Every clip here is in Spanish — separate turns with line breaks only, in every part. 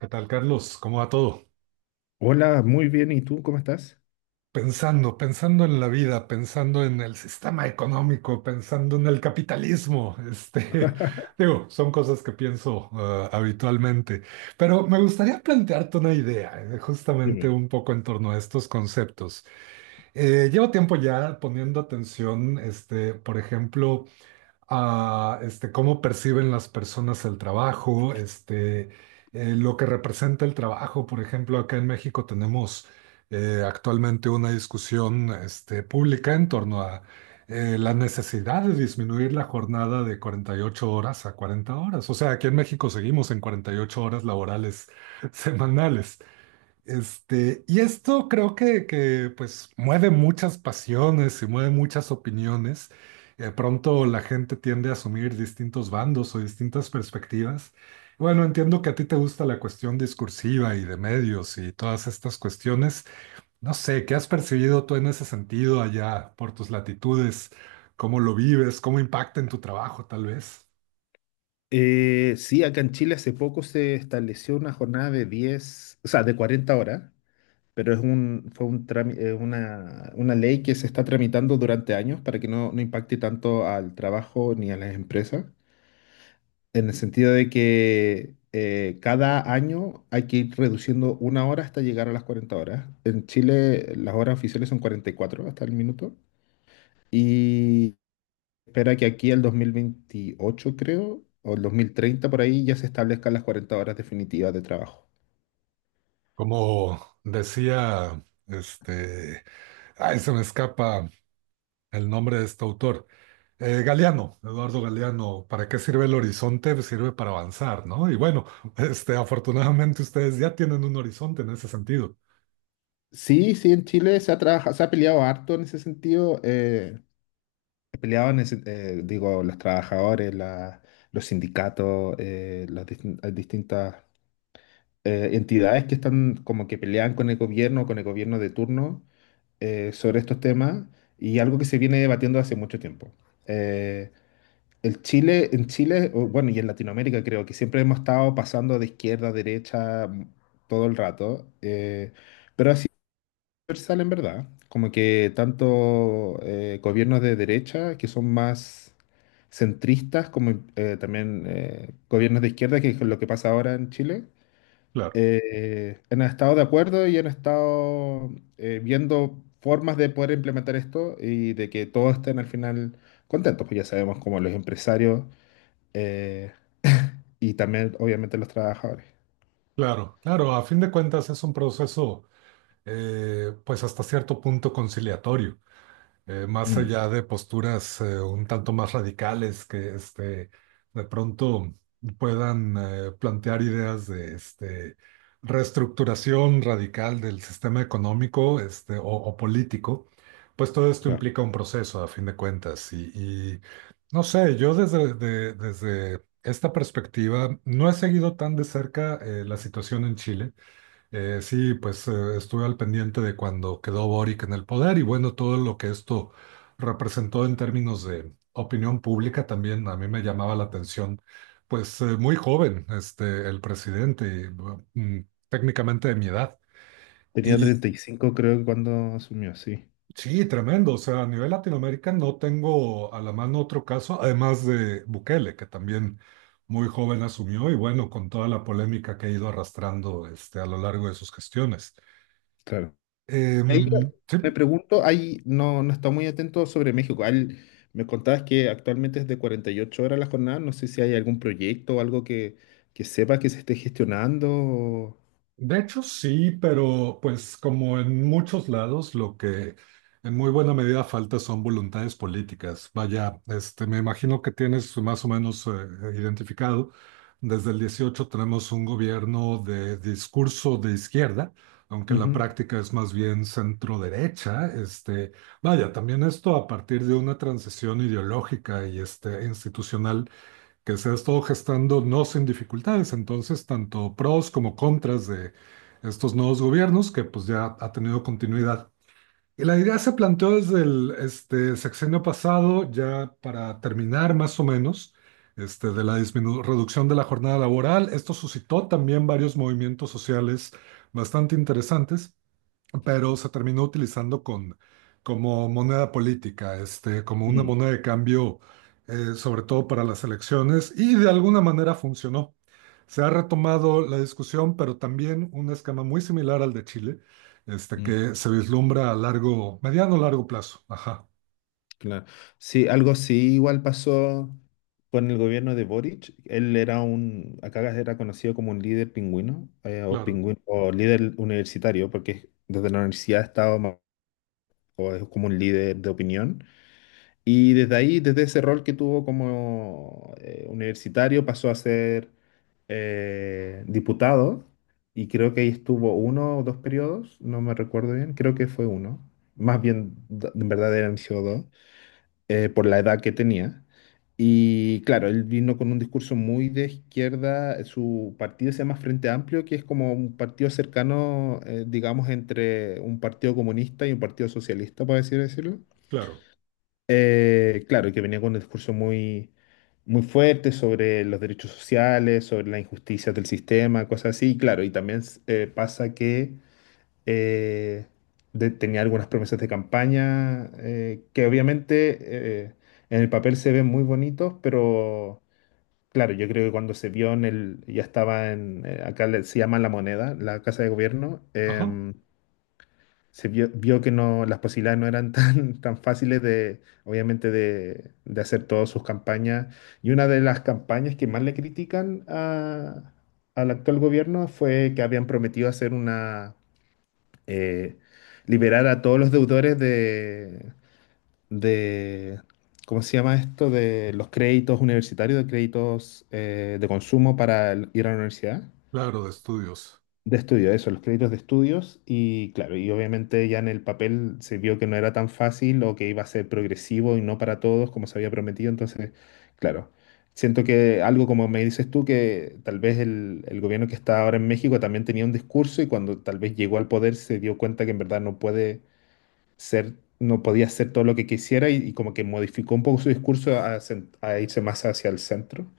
¿Qué tal, Carlos? ¿Cómo va todo?
Hola, muy bien. ¿Y tú cómo estás?
Pensando, pensando en la vida, pensando en el sistema económico, pensando en el capitalismo. Digo, son cosas que pienso habitualmente, pero me gustaría plantearte una idea, justamente
Dime.
un poco en torno a estos conceptos. Llevo tiempo ya poniendo atención, por ejemplo, a cómo perciben las personas el trabajo, lo que representa el trabajo. Por ejemplo, acá en México tenemos actualmente una discusión pública en torno a la necesidad de disminuir la jornada de 48 horas a 40 horas. O sea, aquí en México seguimos en 48 horas laborales semanales. Y esto creo que pues mueve muchas pasiones y mueve muchas opiniones. De pronto la gente tiende a asumir distintos bandos o distintas perspectivas. Bueno, entiendo que a ti te gusta la cuestión discursiva y de medios y todas estas cuestiones. No sé, ¿qué has percibido tú en ese sentido allá por tus latitudes? ¿Cómo lo vives? ¿Cómo impacta en tu trabajo, tal vez?
Sí, acá en Chile hace poco se estableció una jornada de 10, o sea, de 40 horas, pero fue un una ley que se está tramitando durante años para que no impacte tanto al trabajo ni a las empresas, en el sentido de que cada año hay que ir reduciendo una hora hasta llegar a las 40 horas. En Chile las horas oficiales son 44 hasta el minuto. Espera que aquí el 2028 creo, o el 2030 por ahí ya se establezcan las 40 horas definitivas de trabajo.
Como decía, ay, se me escapa el nombre de este autor. Galeano, Eduardo Galeano, ¿para qué sirve el horizonte? Pues sirve para avanzar, ¿no? Y bueno, afortunadamente ustedes ya tienen un horizonte en ese sentido.
Sí, sí, en Chile se ha peleado harto en ese sentido. Peleaban, digo, los trabajadores, los sindicatos, eh, las distintas entidades que están como que pelean con el gobierno de turno sobre estos temas y algo que se viene debatiendo hace mucho tiempo. Eh, en Chile, o bueno, y en Latinoamérica creo que siempre hemos estado pasando de izquierda a derecha todo el rato, pero así es universal en verdad, como que tanto gobiernos de derecha que son más centristas, como también gobiernos de izquierda, que es lo que pasa ahora en Chile,
Claro,
han estado de acuerdo y han estado viendo formas de poder implementar esto y de que todos estén al final contentos, pues ya sabemos como los empresarios, eh, y también, obviamente, los trabajadores.
claro, claro. A fin de cuentas es un proceso, pues hasta cierto punto conciliatorio. Más
Mm,
allá de posturas un tanto más radicales que de pronto puedan plantear ideas de reestructuración radical del sistema económico o político, pues todo esto
claro.
implica un proceso a fin de cuentas. Y no sé, yo desde esta perspectiva no he seguido tan de cerca la situación en Chile. Sí, pues estuve al pendiente de cuando quedó Boric en el poder y bueno, todo lo que esto representó en términos de opinión pública también a mí me llamaba la atención, pues muy joven, el presidente, y, bueno, técnicamente de mi edad.
Tenía
Y
35 creo que cuando asumió, sí,
sí, tremendo, o sea, a nivel Latinoamérica no tengo a la mano otro caso, además de Bukele, que también muy joven asumió y bueno, con toda la polémica que ha ido arrastrando a lo largo de sus gestiones.
claro. Ahí yo
Sí.
me pregunto, ahí no está muy atento sobre México. Me contabas que actualmente es de 48 horas la jornada. No sé si hay algún proyecto o algo que sepa que se esté gestionando. O-
De hecho, sí, pero pues como en muchos lados, lo que en muy buena medida falta son voluntades políticas. Vaya, me imagino que tienes más o menos identificado. Desde el 18 tenemos un gobierno de discurso de izquierda, aunque la
Ujú.
práctica es más bien centro derecha. Vaya, también esto a partir de una transición ideológica y institucional que se ha estado gestando no sin dificultades. Entonces, tanto pros como contras de estos nuevos gobiernos, que pues ya ha tenido continuidad. Y la idea se planteó desde el sexenio pasado, ya para terminar más o menos, de la reducción de la jornada laboral. Esto suscitó también varios movimientos sociales bastante interesantes, pero se terminó utilizando como moneda política, como una
Mm,
moneda de cambio, sobre todo para las elecciones, y de alguna manera funcionó. Se ha retomado la discusión, pero también un esquema muy similar al de Chile,
mm.
que se vislumbra a largo, mediano largo plazo. Ajá,
Claro. Sí, algo así igual pasó con el gobierno de Boric. Él acá era conocido como un líder pingüino, o
claro,
pingüino, o líder universitario, porque desde la universidad estaba ma- o es como un líder de opinión. Y desde ahí, desde ese rol que tuvo como universitario, pasó a ser diputado. Y creo que ahí estuvo uno o dos periodos, no me recuerdo bien, creo que fue uno. Más bien, d- en verdad eran sido dos, por la edad que tenía. Y claro, él vino con un discurso muy de izquierda. Su partido se llama Frente Amplio, que es como un partido cercano, digamos, entre un partido comunista y un partido socialista, por así decirlo.
claro,
Claro, y que venía con un discurso muy fuerte sobre los derechos sociales, sobre las injusticias del sistema, cosas así. Y claro, y también pasa que eh, tenía algunas promesas de campaña que obviamente, eh, en el papel se ven muy bonitos, pero claro, yo creo que cuando se vio ya estaba en, se llama La Moneda, la Casa de Gobierno.
ajá,
Se vio, vio que no, las posibilidades no eran tan fáciles de, obviamente, de hacer todas sus campañas. Y una de las campañas que más le critican al actual gobierno fue que habían prometido hacer una, eh, liberar a todos los deudores de, ¿cómo se llama esto? De los créditos universitarios, de créditos de consumo para el- ir a la universidad.
claro, de estudios.
De estudio, eso, los créditos de estudios. Y claro, y obviamente ya en el papel se vio que no era tan fácil o que iba a ser progresivo y no para todos como se había prometido. Entonces, claro, siento que algo como me dices tú, que tal vez el gobierno que está ahora en México también tenía un discurso y cuando tal vez llegó al poder se dio cuenta que en verdad no puede ser, no podía hacer todo lo que quisiera y como que modificó un poco su discurso a, a irse más hacia el centro.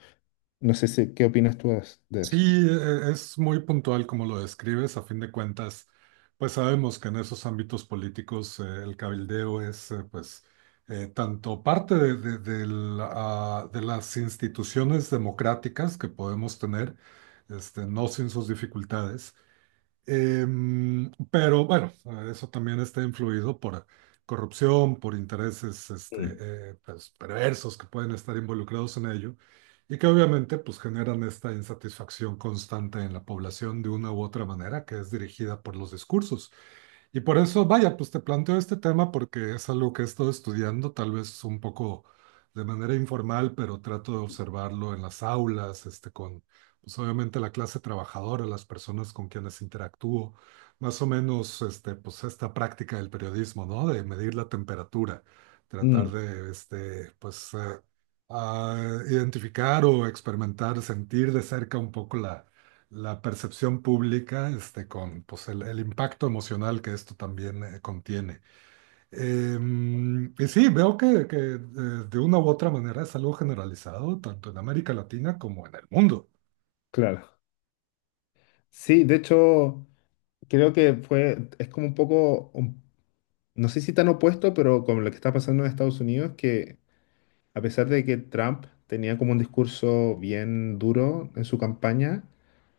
No sé si, ¿qué opinas tú as- de eso?
Sí, es muy puntual como lo describes. A fin de cuentas, pues sabemos que en esos ámbitos políticos el cabildeo es pues tanto parte de las instituciones democráticas que podemos tener, no sin sus dificultades. Pero bueno, eso también está influido por corrupción, por intereses
Mm.
pues, perversos que pueden estar involucrados en ello, y que obviamente pues, generan esta insatisfacción constante en la población de una u otra manera que es dirigida por los discursos. Y por eso, vaya, pues te planteo este tema porque es algo que he estado estudiando, tal vez un poco de manera informal, pero trato de observarlo en las aulas, pues obviamente la clase trabajadora, las personas con quienes interactúo, más o menos, pues esta práctica del periodismo, ¿no? De medir la temperatura, tratar
Mm,
de, pues, identificar o experimentar, sentir de cerca un poco la percepción pública, con pues, el impacto emocional que esto también contiene. Y sí, veo que de una u otra manera es algo generalizado, tanto en América Latina como en el mundo.
claro. Sí, de hecho, creo que fue, es como un poco, un- no sé si tan opuesto, pero como lo que está pasando en Estados Unidos, que a pesar de que Trump tenía como un discurso bien duro en su campaña,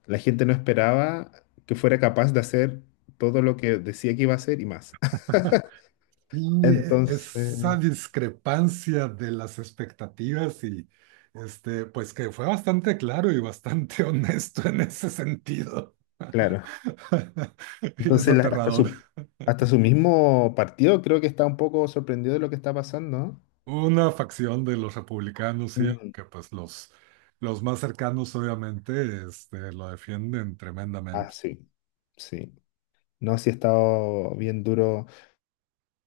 la gente no esperaba que fuera capaz de hacer todo lo que decía que iba a hacer y más.
Y
Entonces,
esa discrepancia de las expectativas y pues que fue bastante claro y bastante honesto en ese sentido.
claro.
Y es
Entonces,
aterrador.
hasta su mismo partido creo que está un poco sorprendido de lo que está pasando, ¿no?
Una facción de los republicanos, sí,
Mm,
que pues los más cercanos obviamente lo defienden
ah,
tremendamente.
sí, sí. No, sí ha estado bien duro.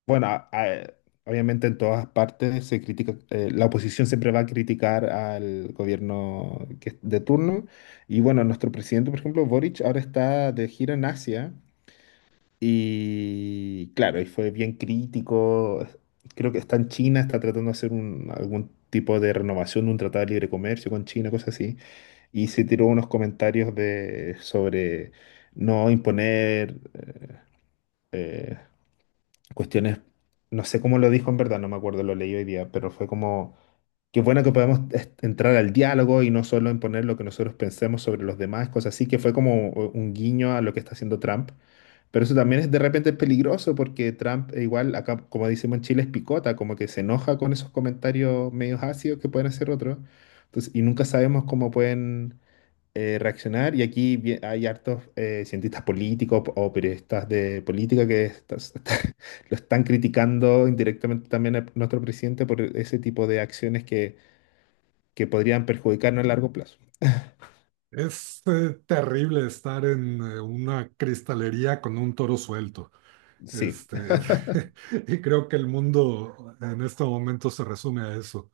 Bueno, obviamente en todas partes se critica, la oposición siempre va a criticar al gobierno de turno. Y bueno, nuestro presidente, por ejemplo, Boric, ahora está de gira en Asia. Y claro, y fue bien crítico. Creo que está en China, está tratando de hacer un- algún tipo de renovación de un tratado de libre comercio con China, cosas así. Y se tiró unos comentarios de, sobre no imponer eh, cuestiones, no sé cómo lo dijo en verdad, no me acuerdo, lo leí hoy día, pero fue como, qué bueno que podemos entrar al diálogo y no solo imponer lo que nosotros pensemos sobre los demás, cosas así, que fue como un guiño a lo que está haciendo Trump. Pero eso también es de repente peligroso porque Trump, igual, acá, como decimos en Chile, es picota, como que se enoja con esos comentarios medios ácidos que pueden hacer otros. Entonces, y nunca sabemos cómo pueden reaccionar. Y aquí hay hartos cientistas políticos o periodistas de política que estas- lo están criticando indirectamente también a nuestro presidente por ese tipo de acciones que podrían perjudicarnos a largo plazo.
Es terrible estar en una cristalería con un toro suelto.
Sí,
Este, y creo que el mundo en este momento se resume a eso.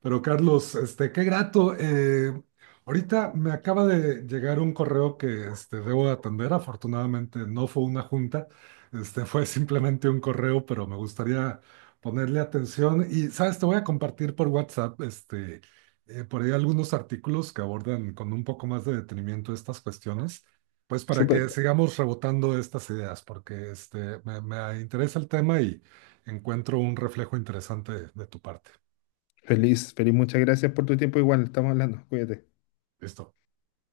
Pero Carlos, qué grato. Ahorita me acaba de llegar un correo que debo atender. Afortunadamente no fue una junta, fue simplemente un correo, pero me gustaría ponerle atención. Y, sabes, te voy a compartir por WhatsApp por ahí algunos artículos que abordan con un poco más de detenimiento estas cuestiones, pues para
súper.
que sigamos rebotando estas ideas, porque me interesa el tema y encuentro un reflejo interesante de tu parte.
Feliz, feliz, muchas gracias por tu tiempo. Igual, estamos hablando. Cuídate.
¿Listo?